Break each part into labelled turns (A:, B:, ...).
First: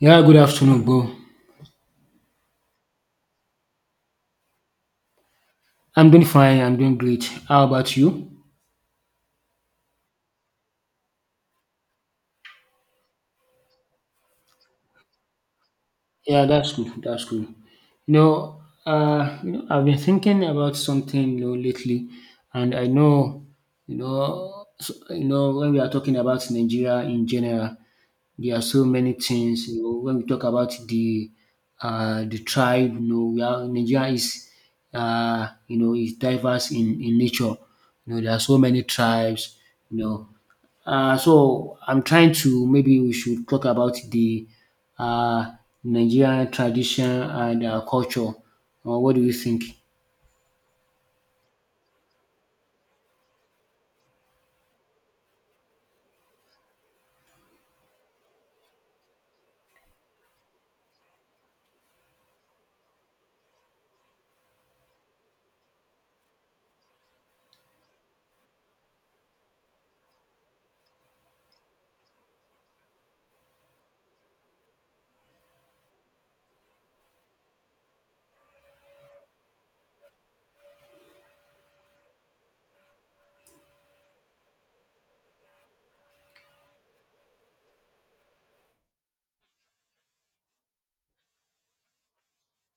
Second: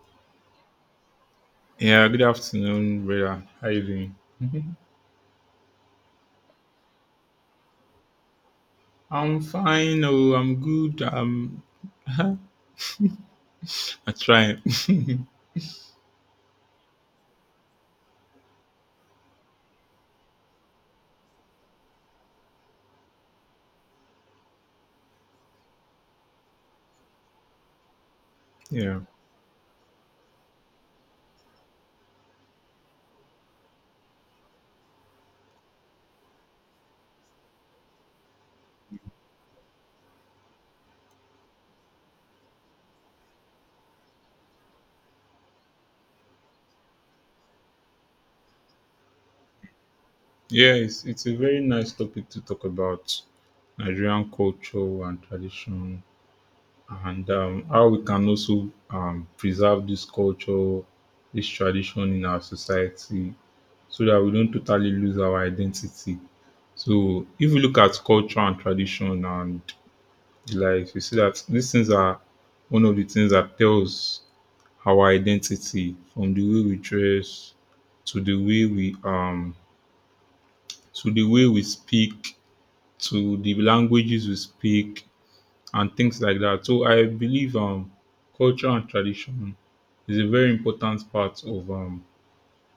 A: Yeah, good afternoon, bro.
B: Yeah, good afternoon, brother. How you doing? Mhm.
A: I'm doing fine. I'm doing great. How about you?
B: I'm fine. Oh, I'm good. I'm I'm trying.
A: Yeah, that's good. That's good. I've been thinking about something, lately, and I know, so, when we are talking about Nigeria in general, there are so
B: yeah,
A: many things. When we talk about the the tribe, we are, Nigeria is, is diverse in nature. There are so many tribes. You know, so I'm trying to maybe we should talk about the uh, Nigerian tradition and culture. What do you think?
B: yeah. It's a very nice topic to talk about Nigerian culture and tradition, and how we can also preserve this culture, this tradition in our society, so that we don't totally lose our identity. So, if you look at culture and tradition and like, you see that these things are one of the things that tells our identity from the way we dress to the way we to the way we speak to the languages we speak and things like that. So I believe culture and tradition is a very important part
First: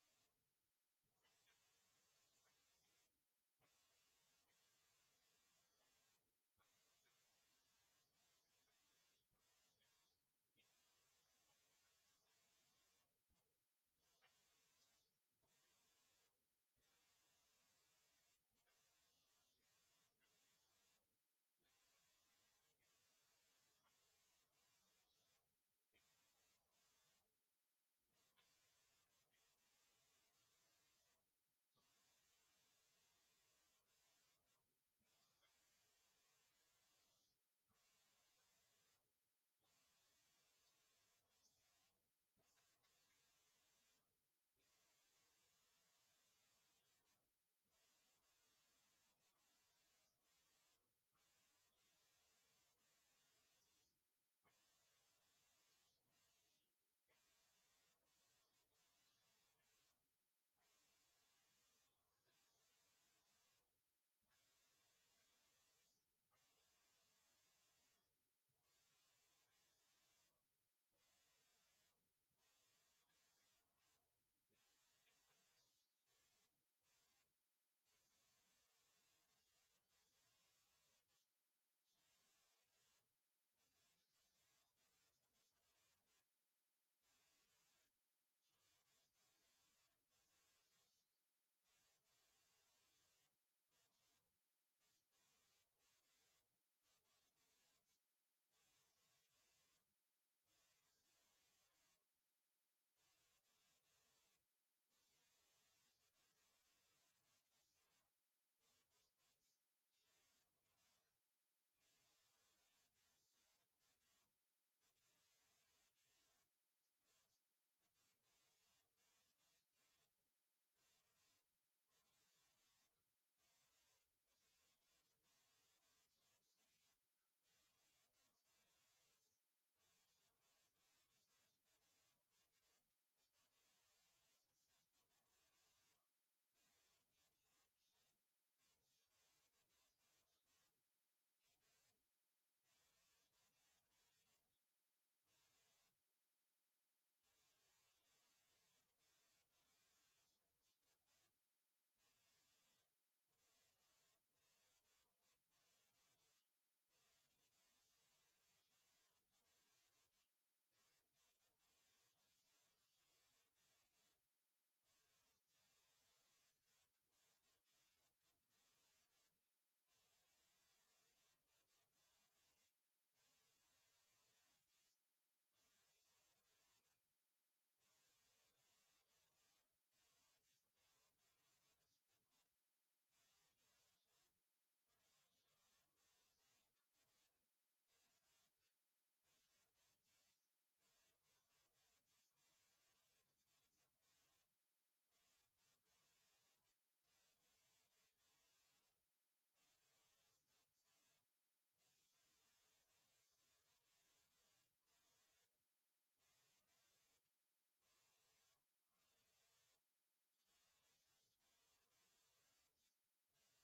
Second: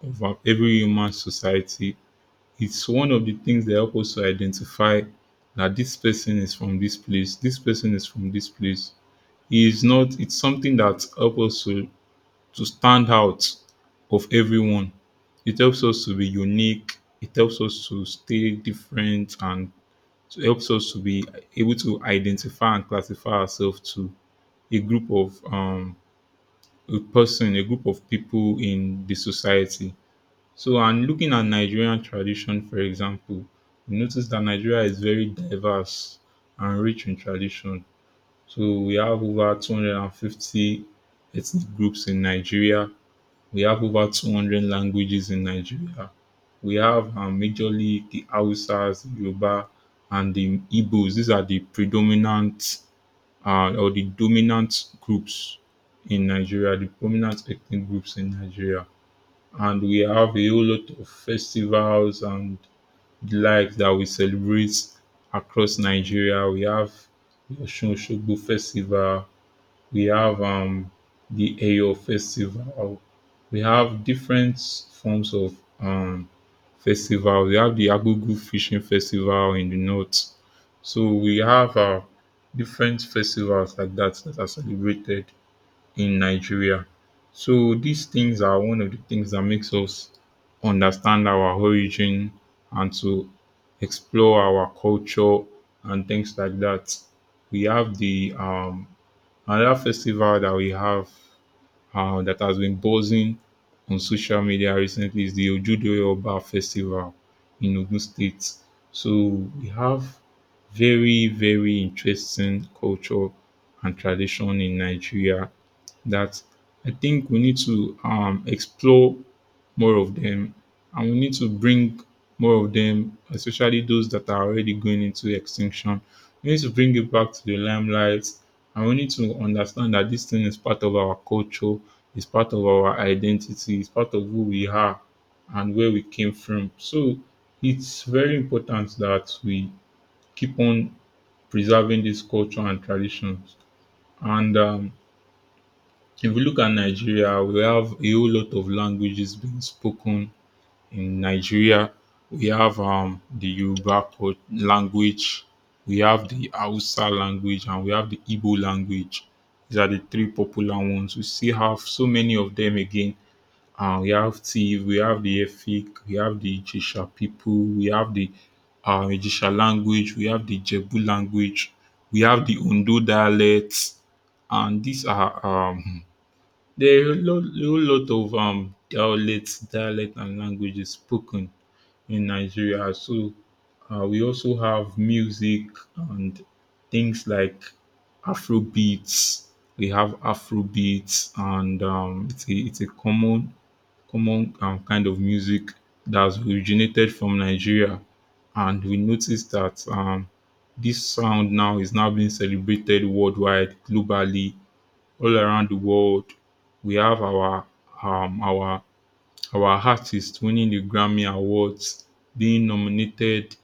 B: of every human society. It's one of the things that help us to identify that this person is from this place, this person is from this place is not, it's something that helps us to stand out of everyone. It helps us to be unique. It helps us to stay different and it helps us to be able to identify and classify ourselves to a group of a person, a group of people in the society. So and looking at Nigerian tradition, for example, you notice that Nigeria is very diverse and rich in tradition, so we have over 250 ethnic groups in Nigeria. We have over 200 languages in Nigeria. We have majorly the Hausas, the Yoruba, and the Igbos. These are the predominant or the dominant groups in Nigeria, the prominent ethnic groups in Nigeria. And we have a whole lot of festivals and the like that we celebrate across Nigeria. We have the Osun Osogbo Festival, we have the Eyo Festival. We have different forms of festival. We have the Agugu fishing festival in the north. So we have different festivals like that that are celebrated in Nigeria. So these things are one of the things that makes us understand our origin and to explore our culture and things like that. We have the another festival that we have that has been buzzing on social media recently is the Ojude Oba Festival in Ogun State. So we have very, very interesting culture and tradition in Nigeria that I think we need to explore more of them, and we need to bring more of them, especially those that are already going into extinction. We need to bring it back to the limelight, and we need to understand that this thing is part of our culture, it's part of our identity, it's part of who we are and where we came from. So it's very important that we keep on preserving this culture and traditions. And if we look at Nigeria, we have a whole lot of languages being spoken in Nigeria. We have the language, we have the Hausa language, and we have the Igbo language. These are the three popular ones. We still have so many of them again. We have Tiv, we have the Efik, we have the Ijisha people, we have the Ijisha language, we have the Jebu language, we have the Ondo dialects, and these are there are a lot of dialects, dialect and languages spoken in Nigeria. So we also have music and things like Afro beats. We have Afro beats, and it's a common kind of music that's originated from Nigeria. And we notice that this sound now is now being celebrated worldwide, globally, all around the world. We have our um, our our artist winning the Grammy Awards, being nominated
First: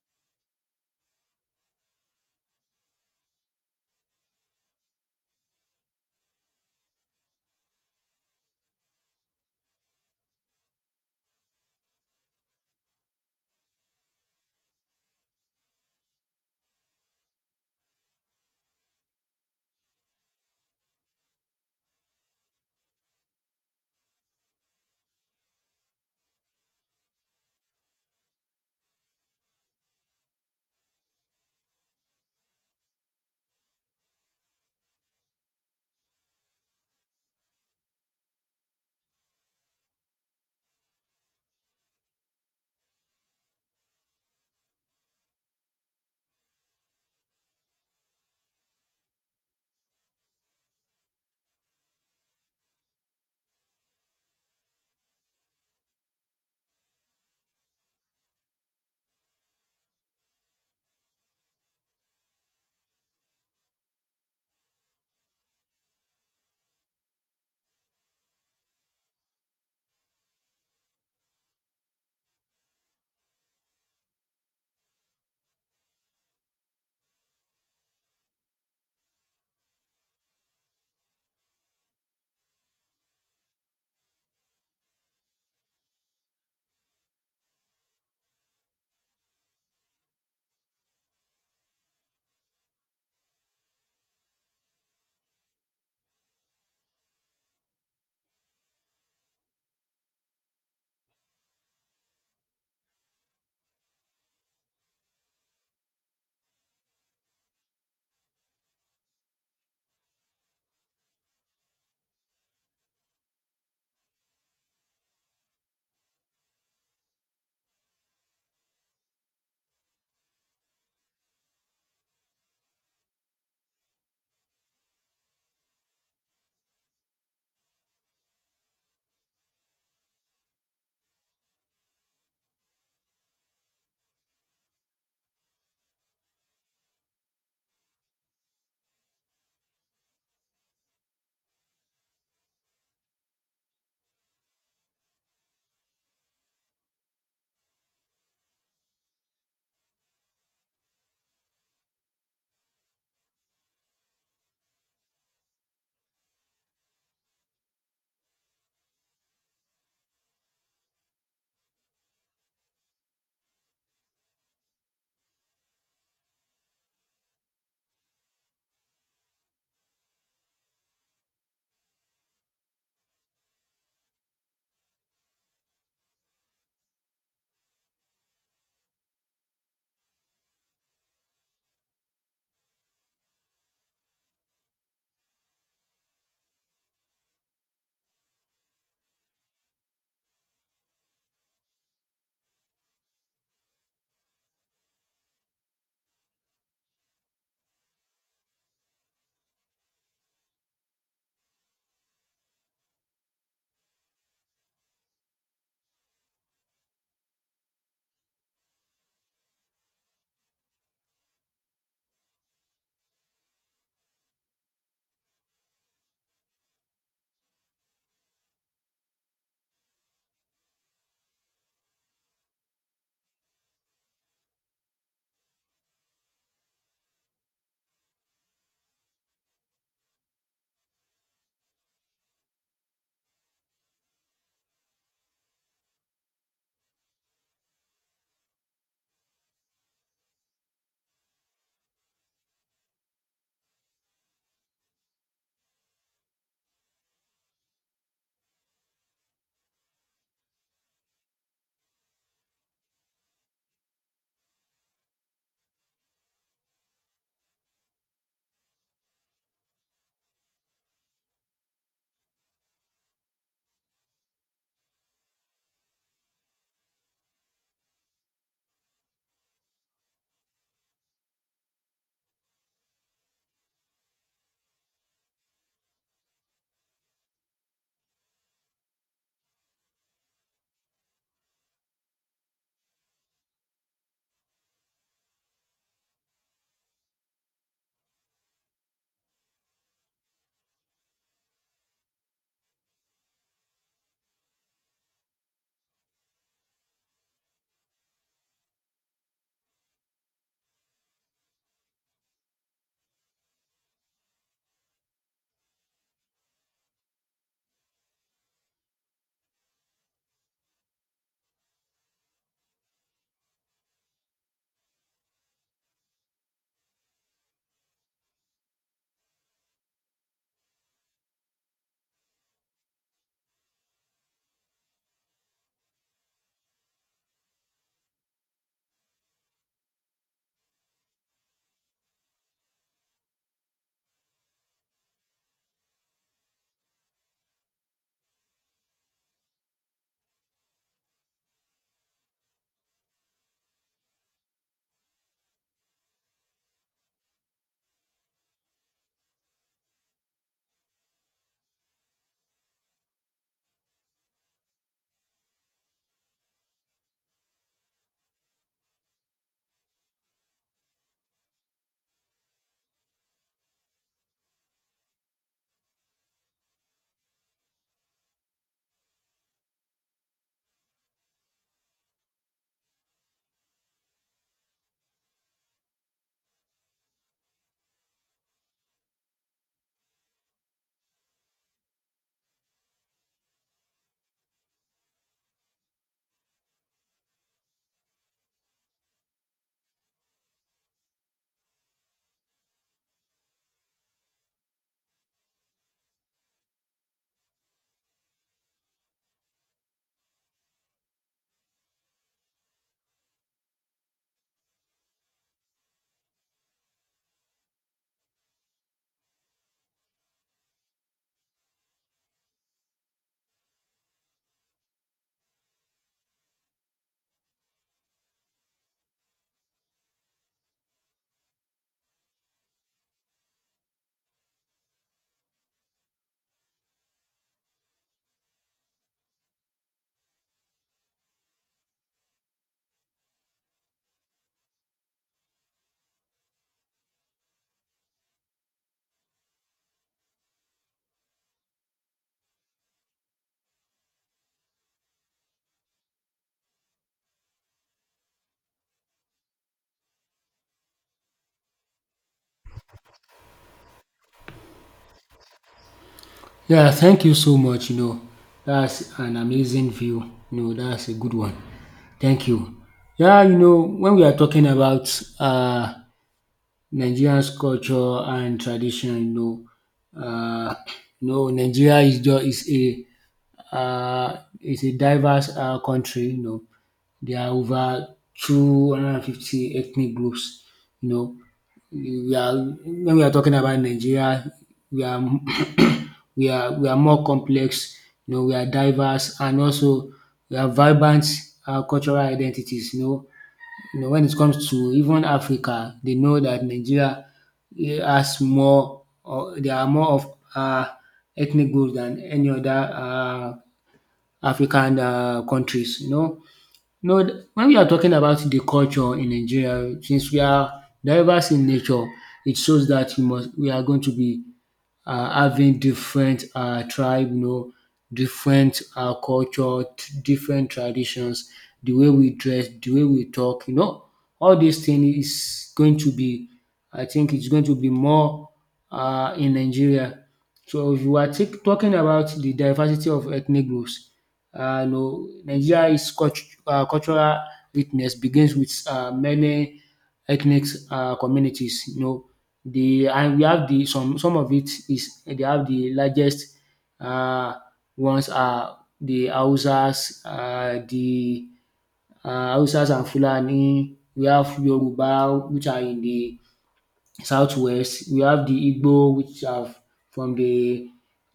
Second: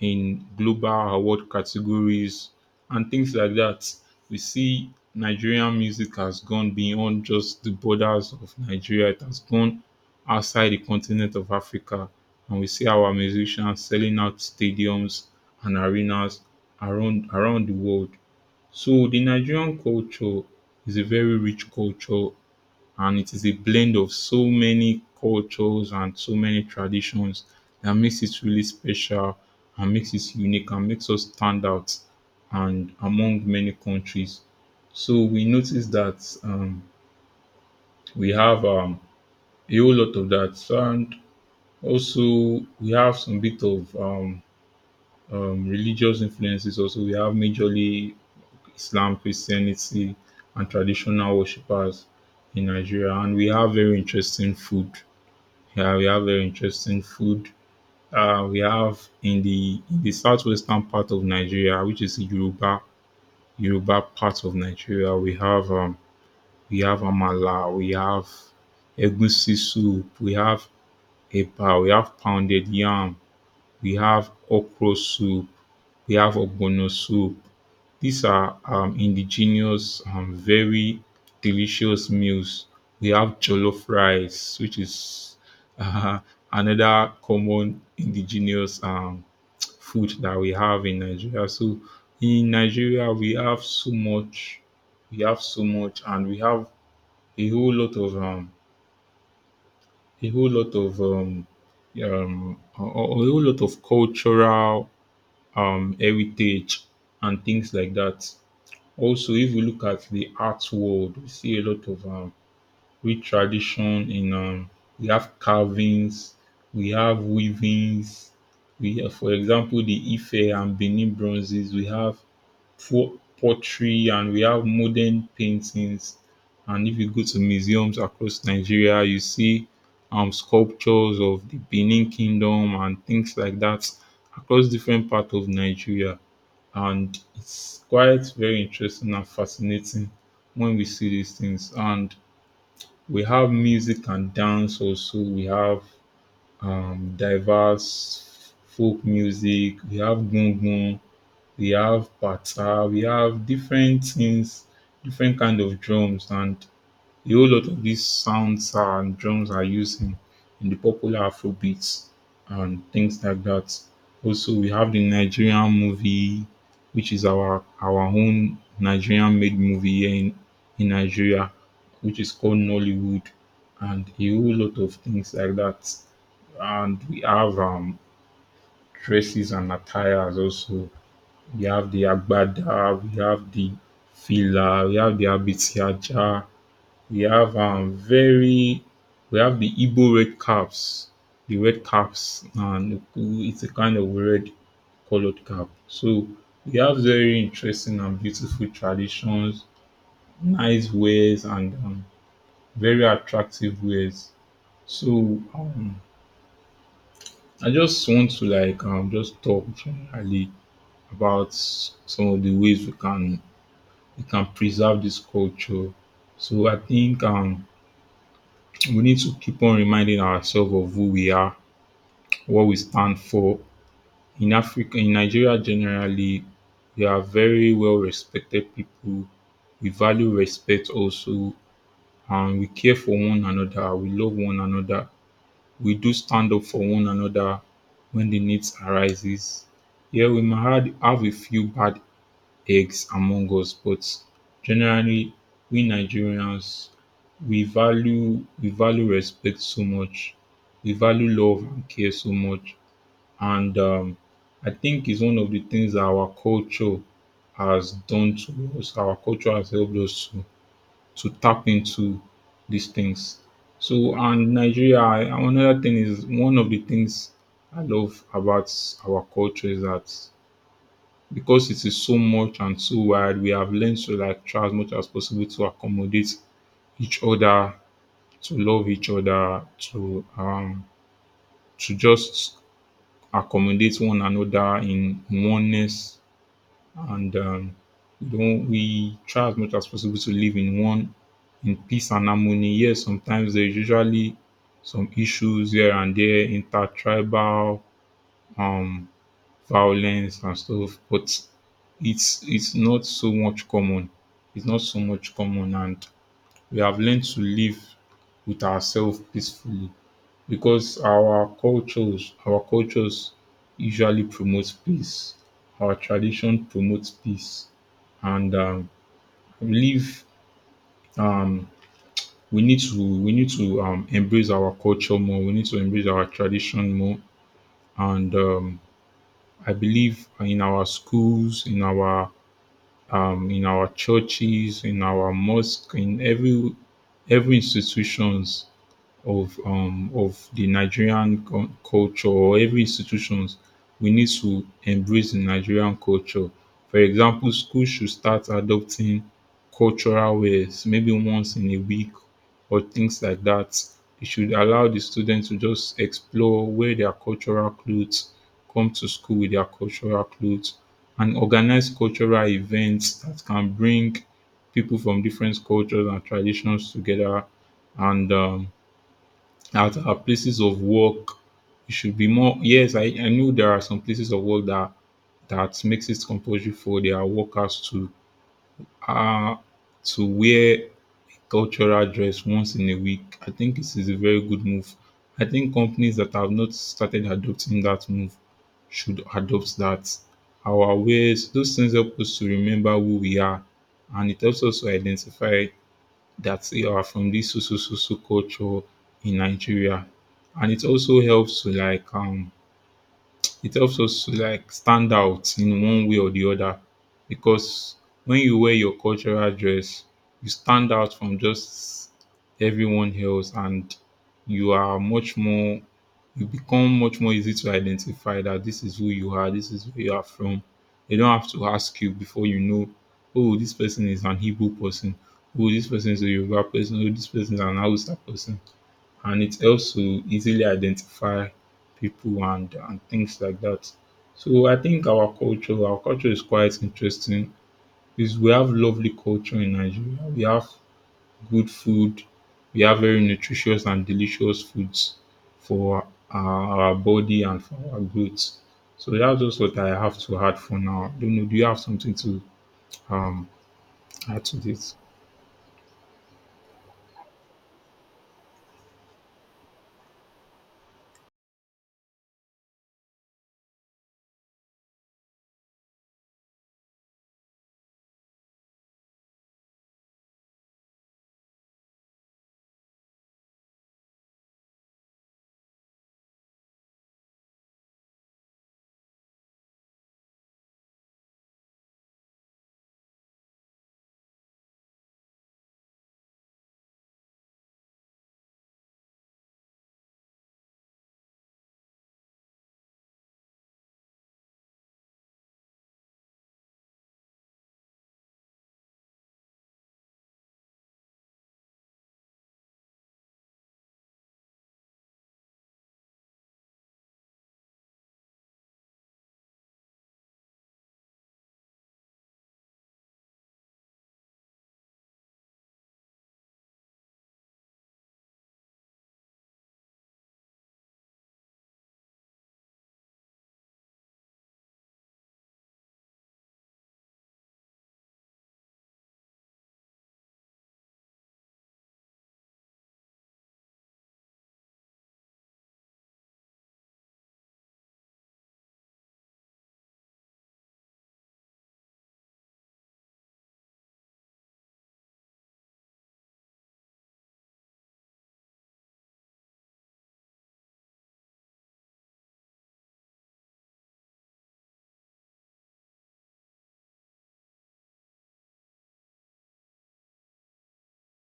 B: in global award categories and things like that. We see Nigerian music has gone beyond just the borders of Nigeria. It has gone outside the continent of Africa and we see our musicians selling out stadiums and arenas around the world. So the Nigerian culture is a very rich culture and it is a blend of so many cultures and so many traditions that makes it really special and makes it unique and makes us stand out and among many countries. So we notice that we have a whole lot of that. So, and also we have some bit of religious influences. Also, we have majorly Islam, Christianity, and traditional worshippers in Nigeria, and we have very interesting food. Yeah, we have very interesting food. We have in the southwestern part of Nigeria, which is Yoruba part of Nigeria. We have amala, we have egusi soup, we have eba, we have pounded yam, we have okra soup, we have ogbono soup, these are indigenous, very delicious meals. We have jollof rice, which is uh, another common indigenous food that we have in Nigeria. So in Nigeria, we have so much, we have so much, and we have a whole lot of a whole lot of a whole lot of cultural heritage and things like that. Also, if we look at the art world, we see a lot of rich tradition in we have carvings, we have weavings, we have, for example, the Ife and Benin bronzes, we have pottery, and we have modern paintings. And if you go to museums across Nigeria, you see sculptures of the Benin Kingdom and things like that across different parts of Nigeria and it's quite very interesting and fascinating when we see these things. And we have music and dance also. We have diverse folk music. We have gungun. We have bata. We have different things, different kind of drums, and a whole lot of these sounds and drums are used in the popular Afrobeats and things like that. Also, we have the Nigerian movie, which is our own Nigerian made movie here in Nigeria, which is called Nollywood, and a whole lot of things like that. And we have dresses and attires also. We have the agbada, we have the fila, we have the abitiaja, we have we have the Igbo red caps, the red caps, and it's a kind of red colored cap. So we have very interesting and beautiful traditions, nice wares, and very attractive wares. So um, I just want to like just talk generally about some of the ways we can preserve this culture. So I think we need to keep on reminding ourselves of who we are, what we stand for. In Africa, in Nigeria generally, we are very well respected people. We value respect also and we care for one another. We love one another. We do stand up for one another when the needs arises. Yeah, we might have a few bad eggs among us, but generally, we Nigerians, we value respect so much. We value love and care so much. And I think it's one of the things that our culture has done to us. Our culture has helped us to tap into these things. So, and Nigeria, another thing is one of the things I love about our culture is that because it is so much and so wide, we have learned to like try as much as possible to accommodate each other, to love each other, to just accommodate one another in oneness and you know, we try as much as possible to live in one, in peace and harmony. Yes, sometimes there's usually some issues here and there, intertribal um violence and stuff, but it's not so much common. It's not so much common and we have learned to live with ourselves peacefully because our cultures usually promotes peace. Our tradition promotes peace, and live. Um, we need to embrace our culture more. We need to embrace our tradition more, and I believe in our schools, in our churches, in our mosque, in every institutions of the Nigerian culture, or every institutions we need to embrace the Nigerian culture. For example, schools should start adopting cultural ways maybe once in a week or things like that. It should allow the students to just explore, wear their cultural clothes, come to school with their cultural clothes, and organize cultural events that can bring people from different cultures and traditions together and at our places of work, it should be more. Yes, I know there are some places of work that that makes it compulsory for their workers uh to wear cultural dress once in a week. I think this is a very good move. I think companies that have not started adopting that move should adopt that. Our ways, those things help us to remember who we are and it helps us to identify that are from this so culture in Nigeria. And it also helps to like it helps us to like stand out in one way or the other because when you wear your cultural dress, you stand out from just everyone else and you are much more you become much more easy to identify that this is who you are, this is where you are from. They don't have to ask you, before you know, oh, this person is an Igbo person, oh, this person is a Yoruba person, oh, this person is an Hausa person, and it helps to easily identify people and things like that. So I think our culture is quite interesting. Is we have lovely culture in Nigeria. We have good food. We have very nutritious and delicious foods for our body and for our growth. So that's just what I have to add for now. Don't know. Do you have something to um add to this?
A: Yeah, thank you so much. That's an amazing view. That's a good one. Thank you. Yeah, when we are talking about Nigerian's culture and tradition, know, uh, Nigeria is a diverse country. There are over 250 ethnic groups. You know, we are when we are talking about Nigeria, we are we are more complex. We are diverse and also we are vibrant cultural identities. When it comes to even Africa, they know that Nigeria has more. Or there are more of ethnic groups than any other African countries. No, when we are talking about the culture in Nigeria, since we are diverse in nature, it shows that we are going to be having different tribe, different culture, different traditions, the way we dress, the way we talk, all these things is going to be, I think it's going to be more in Nigeria. So if you are talking about the diversity of ethnic groups, Nigeria's cultural richness begins with many ethnic communities. You know, The and we have the some of it is they have the largest um ones are the Hausas and Fulani, we have Yoruba which are in the southwest, we have the Igbo which are from the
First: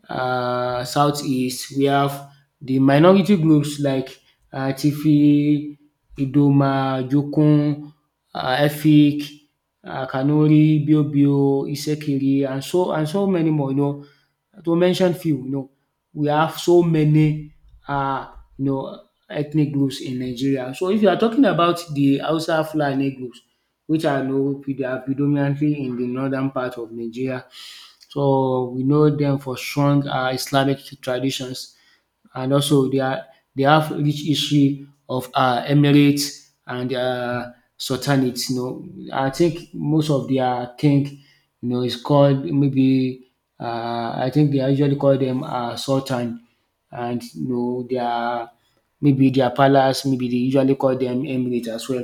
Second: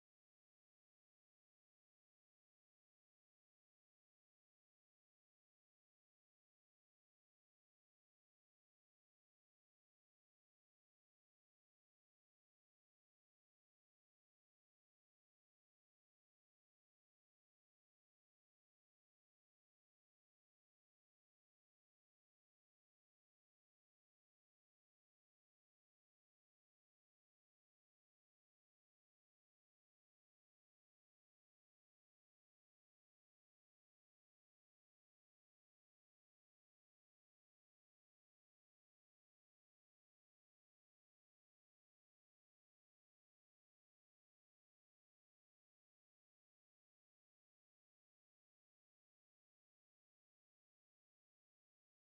A: southeast, we have the minority groups like Tifi, Idoma, Jokun, Efik, Kanuri, Biobio, Isekiri, and so many more. To mention few, we have so many uh, you know ethnic groups in Nigeria. So if you are talking about the Hausa Fulani groups, which are know they are predominantly in the northern part of Nigeria. So we know them for strong Islamic traditions, and also they have rich history of emirate and sultanate. I think most of their king, is called maybe, I think they usually call them sultan, and their maybe their palace, maybe they usually call them emirate as well,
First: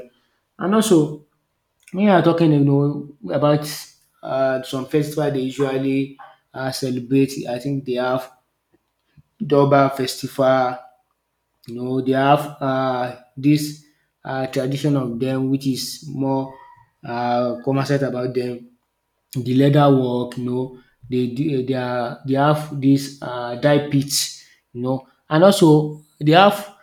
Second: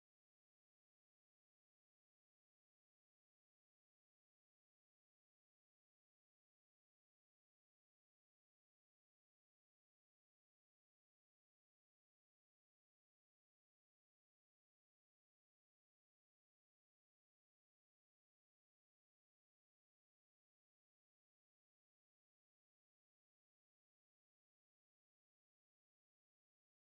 A: and also when you are talking about some festival they usually celebrate. I think they have Durbar festival. They have this tradition of them, which is more commercial about them the leather work, they do- they are they have this dye pits, and also they have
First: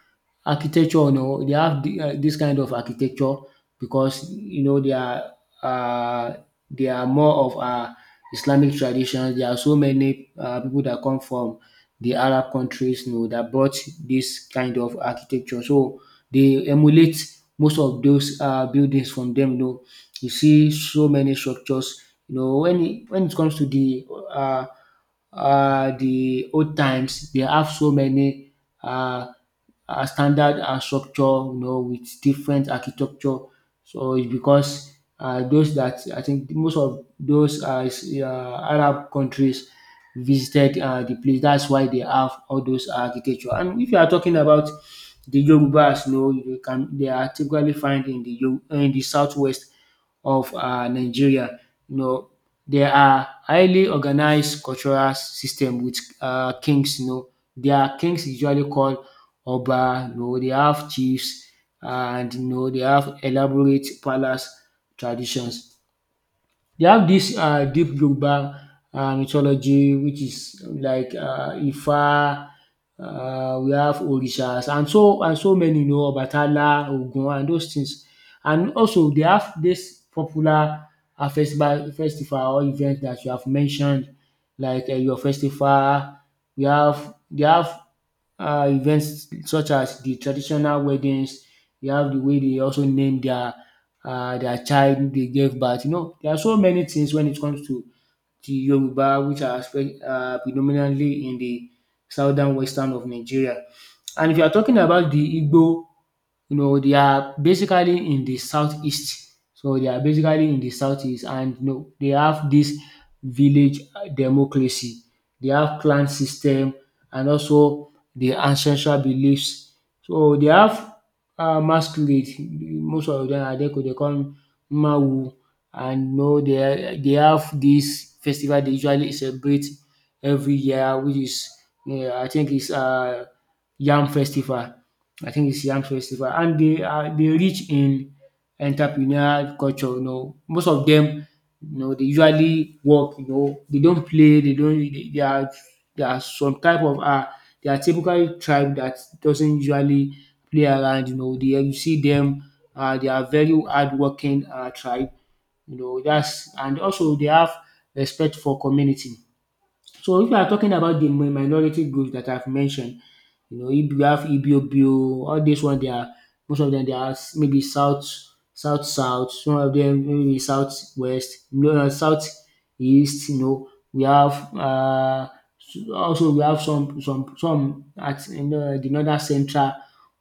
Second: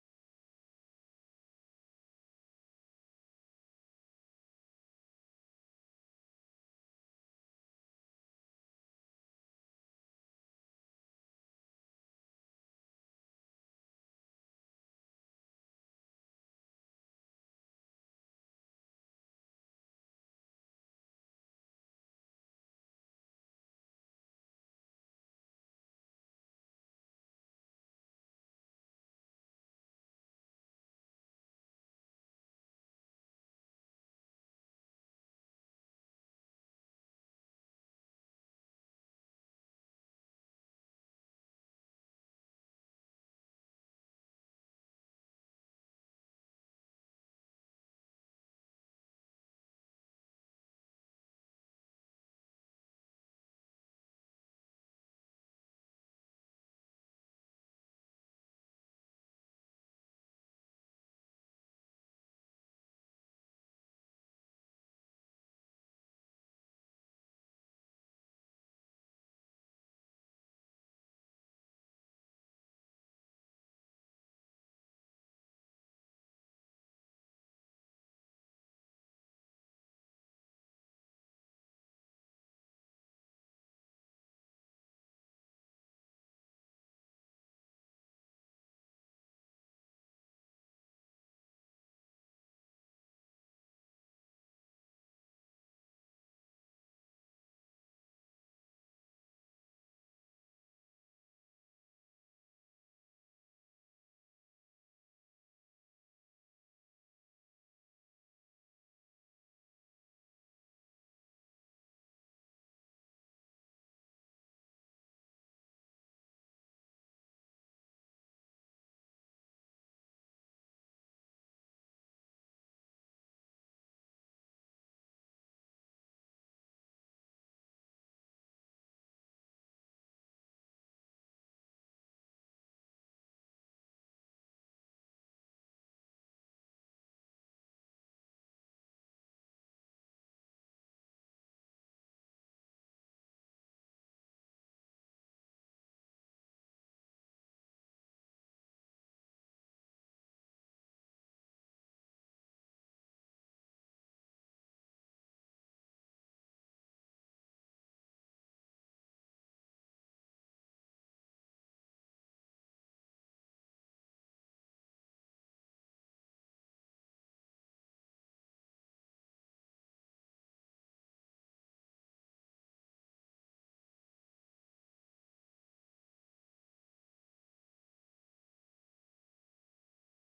A: architecture, they have this kind of architecture because uh, they are more of Islamic traditions. There are so many people that come from the Arab countries, that brought this kind of architecture. So they emulate most of those buildings from them. You see so many structures when it comes to the old times, they have so many uh, standard structure, with different architecture. So it's because those that I think most of those Arab countries visited the place. That's why they have all those architecture. And if you are talking about the Yorubas, you can they are typically found in the southwest of Nigeria. You know, there are highly organized cultural system with kings. Their kings usually called Oba, they have chiefs and they have elaborate palace traditions. They have this deep Yoruba mythology, which is like Ifa. We have Orishas and so many, Obatala, Ogun, and those things. And also, they have this popular festival or event that you have mentioned, like your festival. We have They have events such as the traditional weddings. You have the way they also name their child they gave birth. There are so many things when it comes to the Yoruba, which are predominantly in the southern western of Nigeria. And if you are talking about the Igbo, they are basically in the southeast. So they are basically in the southeast, and they have this village democracy. They have clan system and also the ancestral beliefs. So they have masquerade. Most of them are they call Mawu, and they have this festival they usually celebrate every year, which is I think it's Yam Festival. I think it's Yam Festival. And they rich in entrepreneurial culture. Most of them, they usually work, they don't play, they don't they are some type of they are typical tribe that doesn't usually play around. They you see them they are very hardworking tribe, you know, that's and also they have respect for community. So if you are talking about the minority groups that I've mentioned, if you have Ibiobio, all these ones, they are most of them maybe south, south, south. Some of them maybe southwest, no, no, southeast. We have also we have some at the northern central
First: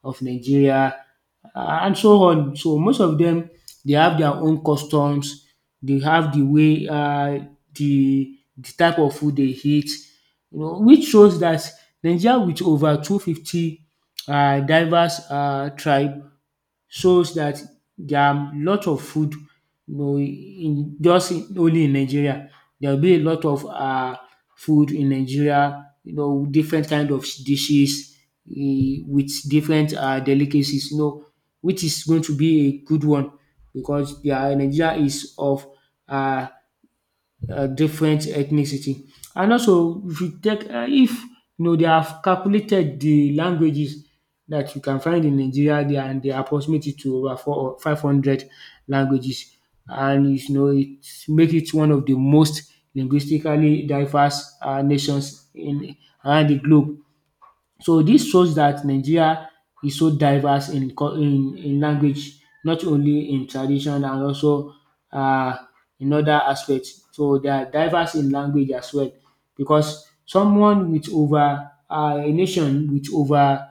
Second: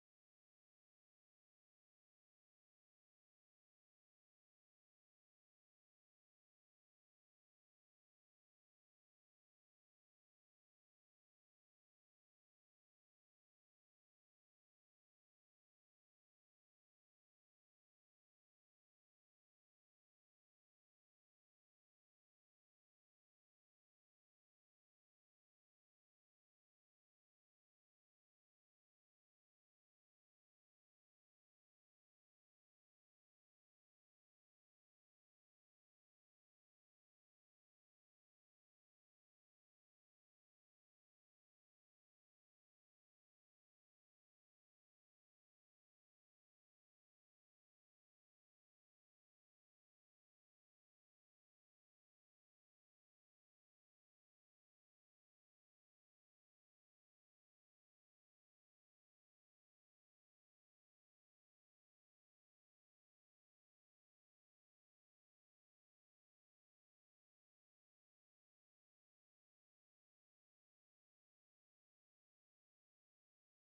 A: of Nigeria and so on. So most of them they have their own customs. They have the way the type of food they eat, which shows that Nigeria with over 250 diverse tribe shows that there are lot of food only in Nigeria. There will be a lot of food in Nigeria, different kind of dishes with different delicacies, which is going to be a good one because their Nigeria is of um different ethnicity. And also if you know they have calculated the languages that you can find in Nigeria there and they approximate it to over four or five hundred languages and it make it one of the most linguistically diverse nations in around the globe. So this shows that Nigeria is so diverse in cul in language not only in tradition and also uh, in other aspects. So they are diverse in language as well because someone with over a nation with over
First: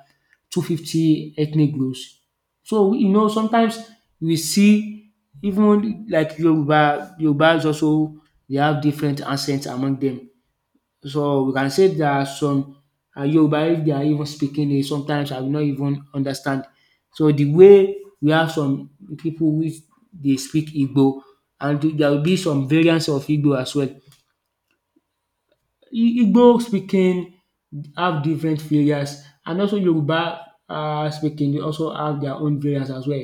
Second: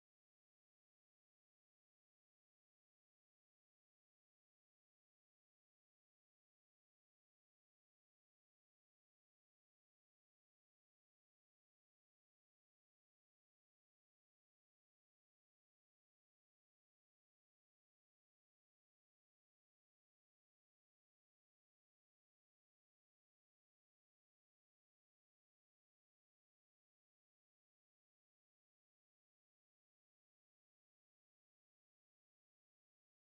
A: 250 ethnic groups. So sometimes we see even like Yoruba is also they have different accents among them. So we can say there are some Yoruba if they are even speaking it, sometimes I will not even understand. So the way we have some people which they speak Igbo, and there will be some variants of Igbo as well. Igbo speaking have different variants, and also Yoruba speaking they also have their own variants as well.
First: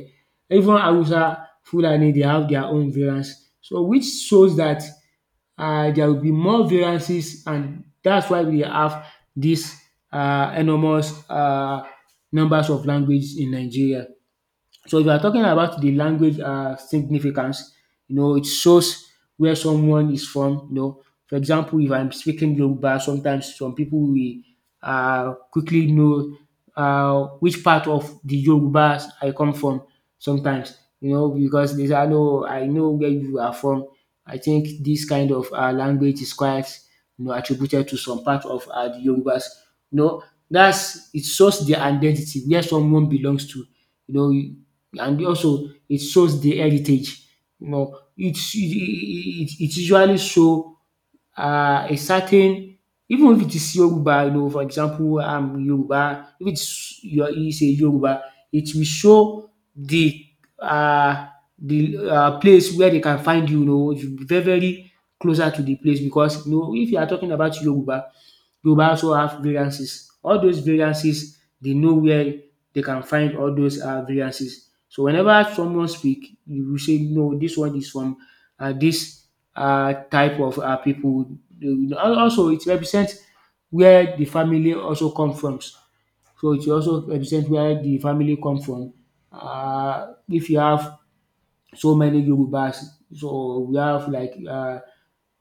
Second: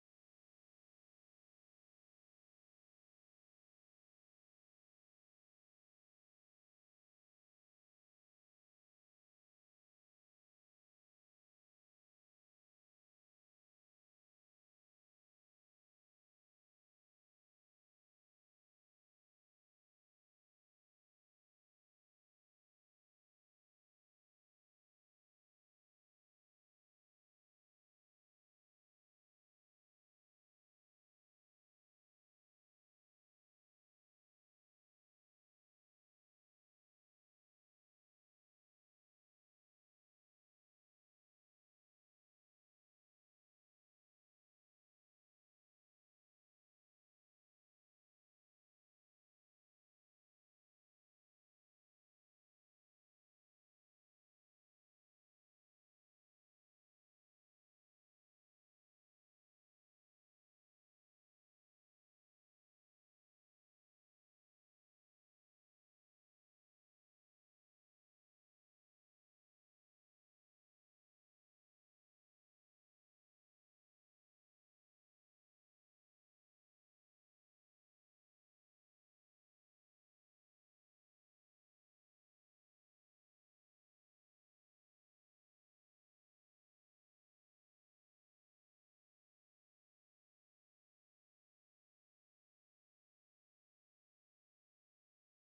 A: Even Hausa, Fulani, they have their own variants. So which shows that there will be more variances and that's why we have dis enormous numbers of language in Nigeria. So if you are talking about the language significance, it shows where someone is from. For example, if I'm speaking Yoruba, sometimes some people will quickly know which part of the Yorubas I come from. Sometimes, because they say, I know where you are from." I think this kind of language is quite, attributed to some part of the Yorubas. You know, that's it shows their identity, where someone belongs to. You know, and also it shows the heritage. You know, it's it it it usually show a certain even if it is Yoruba for example Yoruba if it's your is a Yoruba it will show the uh place where they can find you you know you be very very closer to the place because if you are talking about Yoruba also have variances. All those variances they know where they can find all those variances. So whenever someone speak you will say no, this one is from dis type of pipu. Also it represents where the family also come from. So it also represents where the family come from. If you have so many Yorubas, so we have like um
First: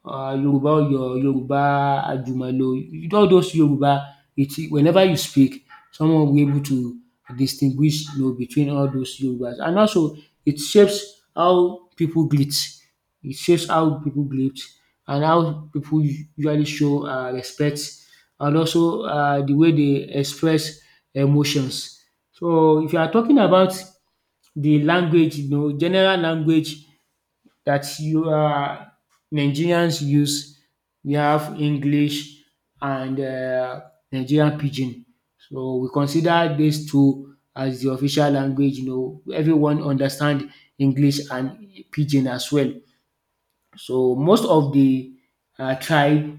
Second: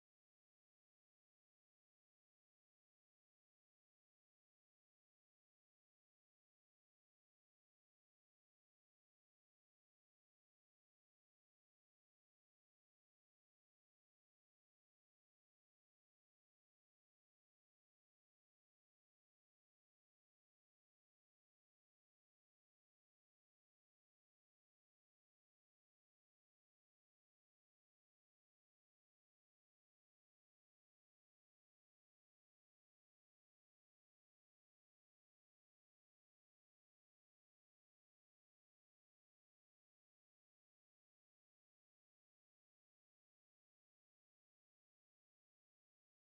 A: uh, Yoruba or your Yoruba Ajumalo, all those Yoruba, it whenever you speak, someone will be able to distinguish, you know, between all those Yorubas. And also, it shapes how people greet. It shapes how people greet and how people usually show respect and also the way they express emotions. So if you are talking about the language, you know, general language that you are Nigerians use. We have English and Nigerian pidgin. So we consider these two as the official language. You know, everyone understand English and pidgin as well. So most of the tribe,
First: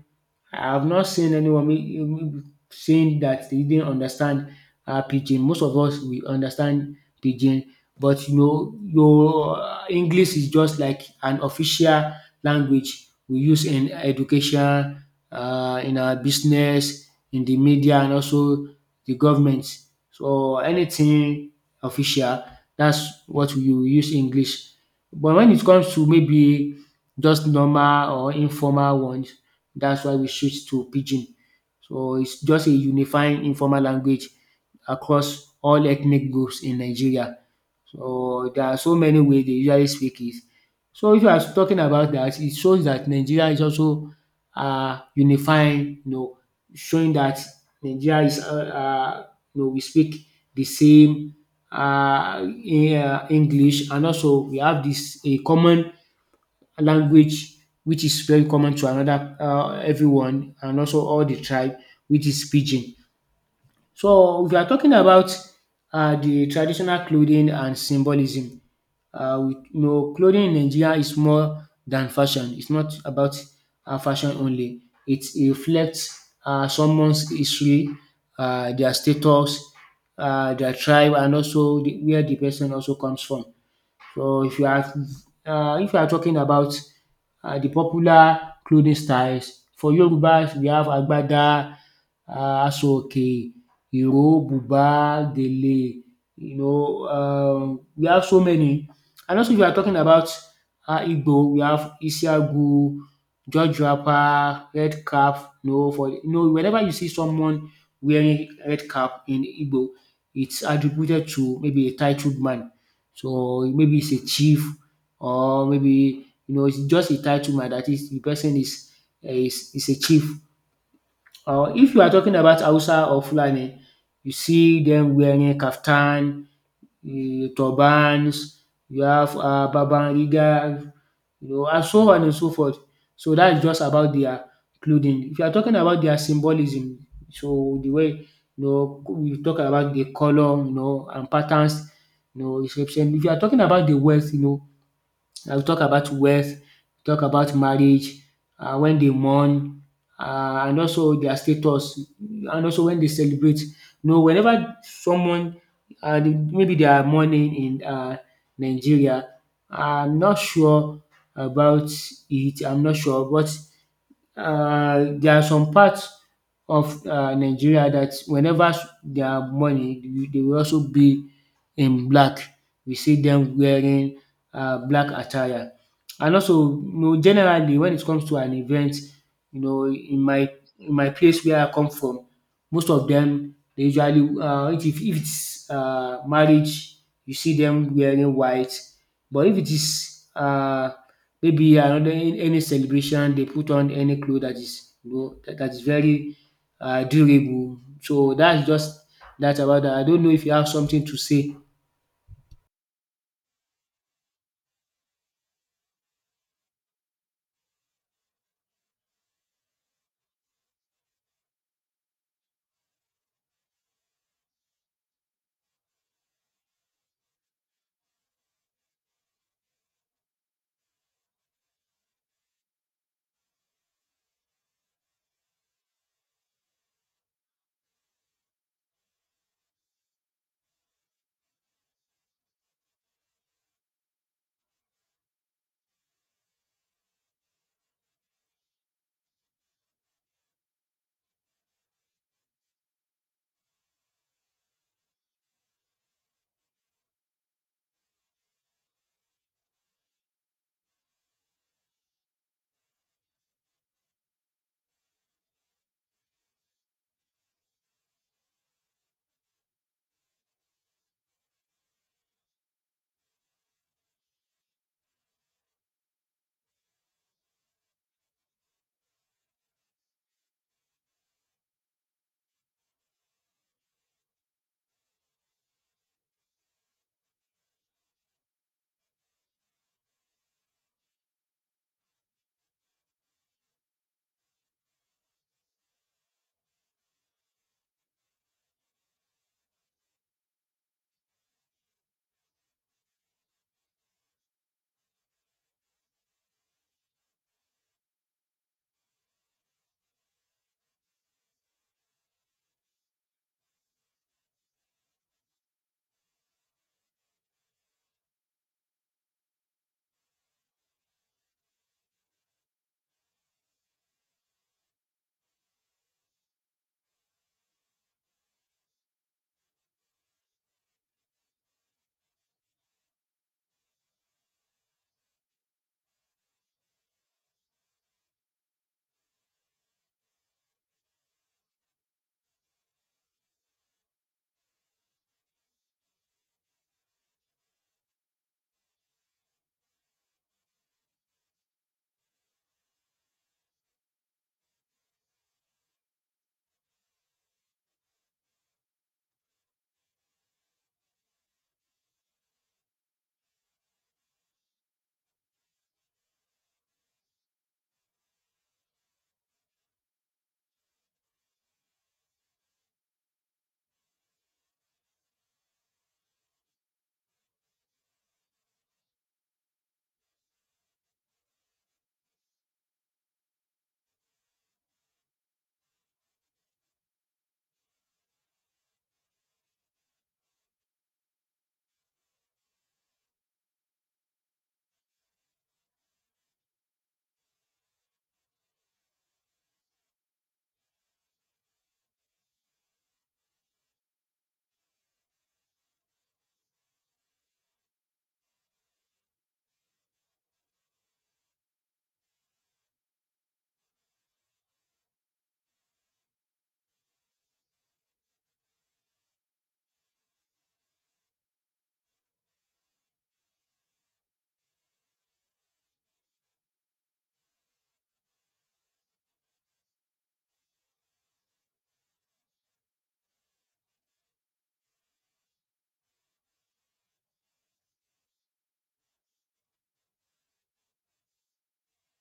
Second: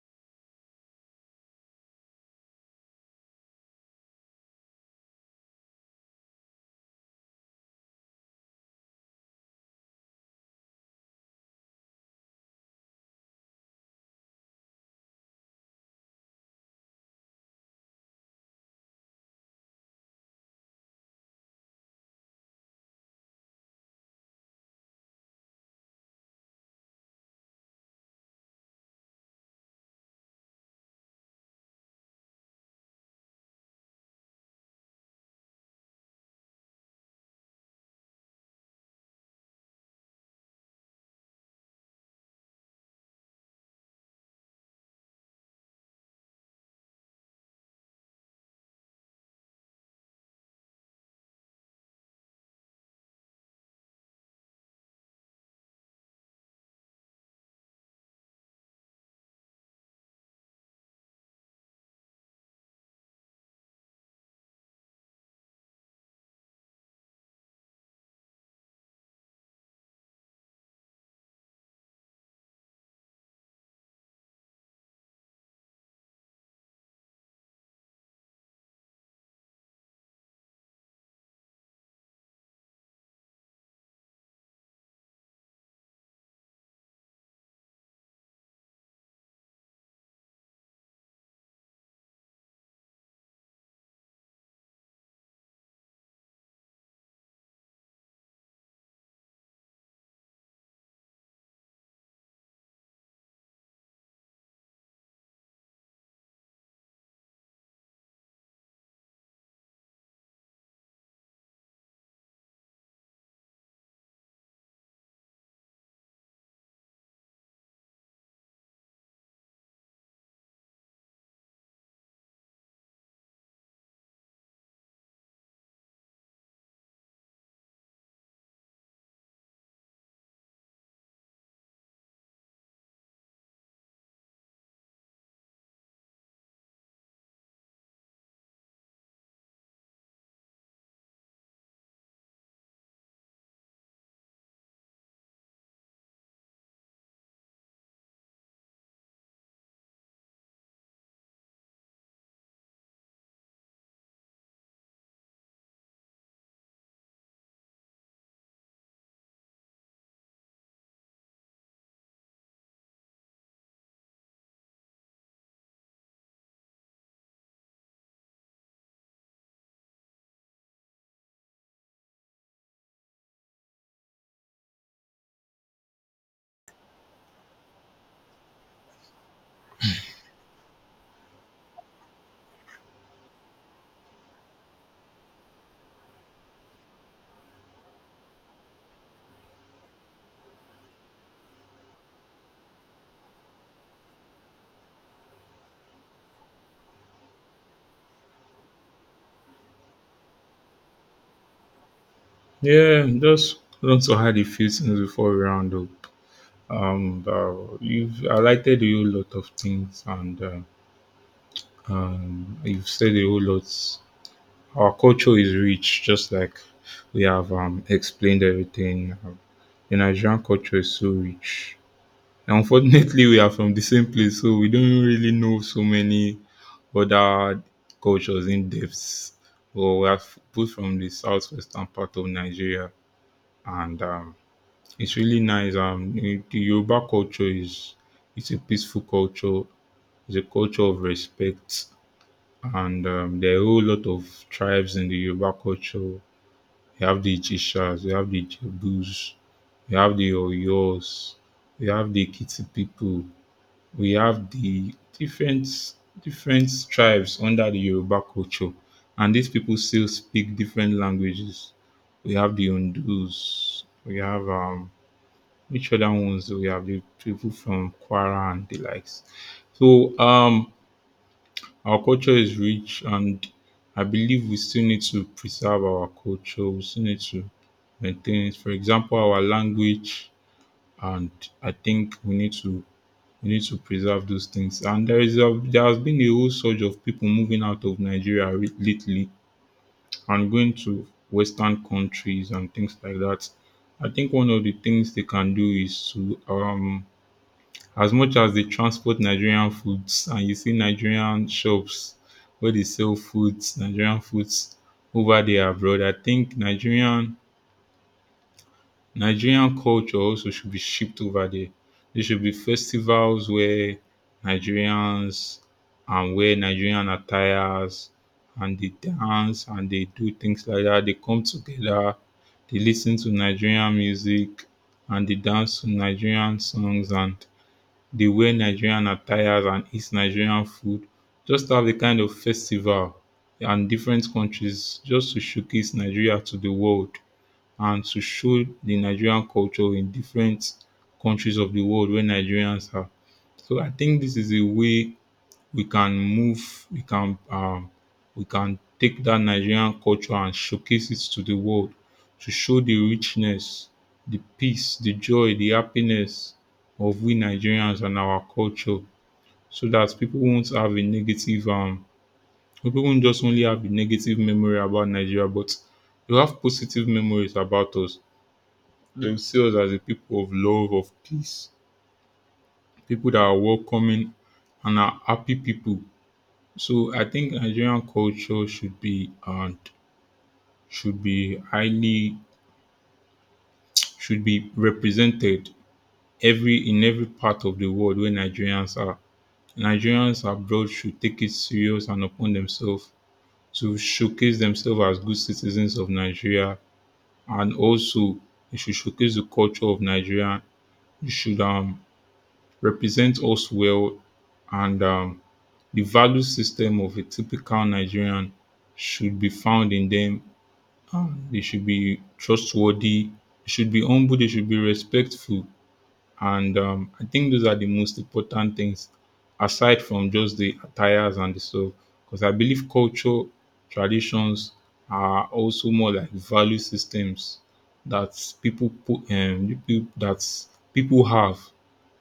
A: I have not seen anyone wey saying that they didn't understand pidgin. Most of us we understand pidgin, but you know your English is just like an official language we use in education, in our business, in the media and also the government. So anything official, that's what we use English. But when it comes to maybe just normal or informal ones. That's why we switch to pidgin. So it's just a unifying informal language across all ethnic groups in Nigeria. So there are so many ways they usually speak it. So if you are talking about that, it shows that Nigeria is also unifying, you know, showing that Nigeria is, you know, we speak the same in English, and also we have this a common language which is very common to another everyone and also all the tribe, which is pidgin. So if you are talking about the traditional clothing and symbolism, with, you know, clothing in Nigeria is more than fashion. It's not about fashion only. It reflects someone's history, their status, their tribe, and also the, where the person also comes from. So if you are if you are talking about the popular clothing styles for Yorubas, we have agbada, Asoke, Iro, Buba, Dele, you know, we have so many. And also, if you are talking about Igbo, we have Isiagu, George Rapper, Red Cap. No, for you know, whenever you see someone wearing red cap in Igbo, it's attributed to maybe a titled man. So maybe it's a chief, or maybe, you know, it's just a title man. That is, the person is a chief. Or if you are talking about Hausa or Fulani, you see them wearing kaftan, turbans, you have babanriga, you know, and so on and so forth. So that is just about their clothing. If you are talking about their symbolism, so the way, you know, we talk about the colour, you know, and patterns, you know, is represent. If you are talking about the wealth, you know, I we talk about wealth, talk about marriage, when they mourn, and also their status and also when they celebrate. No, whenever someone maybe they are mourning in Nigeria, I'm not sure about it, I'm not sure, but there are some parts of Nigeria that whenever they have money, they will also be in black. We see them wearing black attire. And also, you know, generally, when it comes to an event, you know, in my place where I come from, most of them they usually if it's marriage, you see them wearing white. But if it is maybe another in any celebration they put on any cloth that is you know that is very durable. So that's just that about that. I don't know if you have something to say.
B: Yeah, just want to add a few things before we round up. You've highlighted a whole lot of things, and you've said a whole lot. Our culture is rich, just like we have explained everything. The Nigerian culture is so rich. Unfortunately, we are from the same place, so we don't really know so many other cultures in depth. But we are both from the southwestern part of Nigeria, and it's really nice. The Yoruba culture is it's a peaceful culture. It's a culture of respect, and there are a whole lot of tribes in the Yoruba culture. You have the Ichishas, you have the Jebus, you have the Oyos, you have the Kiti people. We have the different tribes under the Yoruba culture, and these people still speak different languages. We have the Ondus, we have which other ones, we have the people from Kwara and the likes. So our culture is rich and I believe we still need to preserve our culture. We still need to maintain it. For example, our language, and I think we need to preserve those things. And there has been a whole surge of people moving out of Nigeria lately and going to Western countries and things like that. I think one of the things they can do is to as much as they transport Nigerian foods and you see Nigerian shops where they sell foods Nigerian foods over there abroad, I think Nigerian culture also should be shipped over there. There should be festivals where Nigerians and wear Nigerian attires and they dance and they do things like that. They come together, they listen to Nigerian music and they dance to Nigerian songs and they wear Nigerian attires and eat Nigerian food, just have a kind of festival and different countries just to showcase Nigeria to the world and to show the Nigerian culture in different countries of the world where Nigerians are. So I think this is a way we can move, we can take that Nigerian culture and showcase it to the world to show the richness, the peace, the joy, the happiness of we Nigerians and our culture, so that people won't have a negative people won't just only have a negative memory about Nigeria, but they have positive memories about us. They will see us as a people of love, of peace, people that are welcoming and are happy people. So I think Nigerian culture should be and should be highly should be represented every in every part of the world where Nigerians are. Nigerians abroad should take it serious and upon themselves to showcase themselves as good citizens of Nigeria, and also they should showcase the culture of Nigeria. You should represent us well, and the value system of a typical Nigerian should be found in them. They should be trustworthy, they should be humble, they should be respectful. And I think those are the most important things aside from just the attires and the stuff. Because I believe culture, traditions are also more like value systems that people put the that people have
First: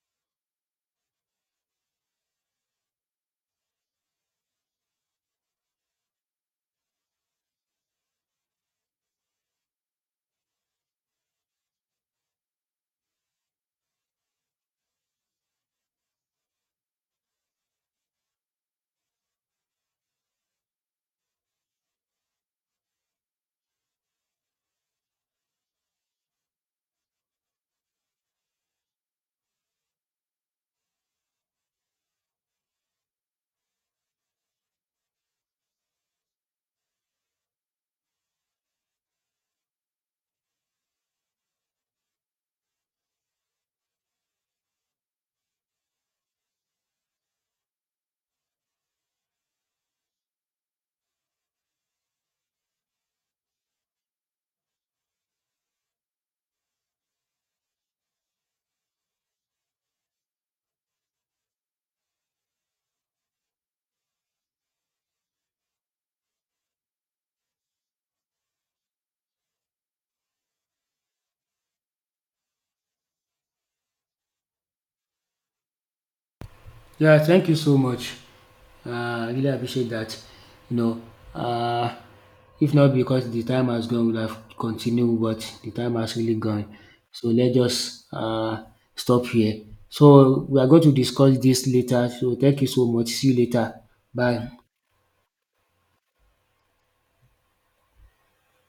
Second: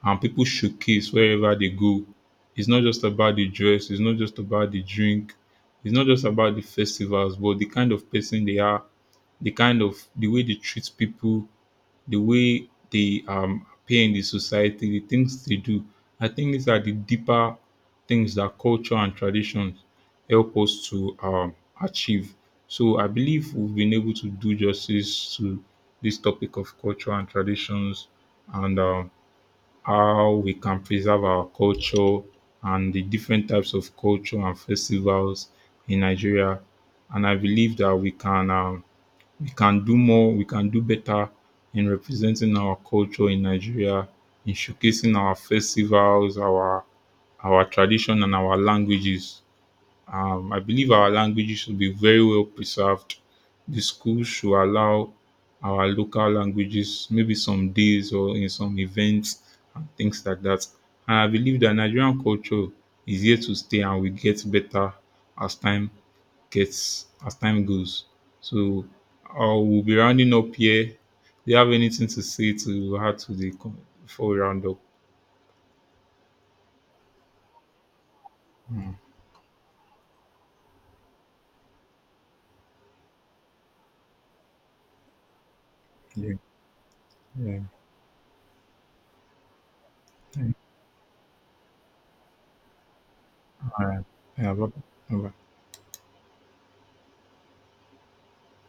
B: and people showcase wherever they go. It's not just about the dress, it's not just about the drink, it's not just about the festivals, but the kind of person they are, the kind of the way they treat people, the way they appear in the society, the things they do. I think these are the deeper things that culture and traditions help us to achieve. So I believe we've been able to do justice to this topic of culture and traditions, and how we can preserve our culture and the different types of culture and festivals in Nigeria. And I believe that we can do more, we can do better in representing our culture in Nigeria, in showcasing our festivals, our tradition and our languages. I believe our languages should be very well preserved. The schools should allow our local languages, maybe some days or in some events and things like that. And I believe that Nigerian culture is here to stay and will get better as time gets as time goes. So we'll be rounding up here. Do you have anything to say to add to the before we round up?
A: Yeah, thank you so much. I really appreciate that. You know, uh, if not because the time has gone, we'll have continued, but the time has
B: Yeah,
A: really gone. So let's
B: yeah,
A: just stop here. So we are going to discuss this later. So thank you so much. See you later. Bye.
B: yeah. bye- bye.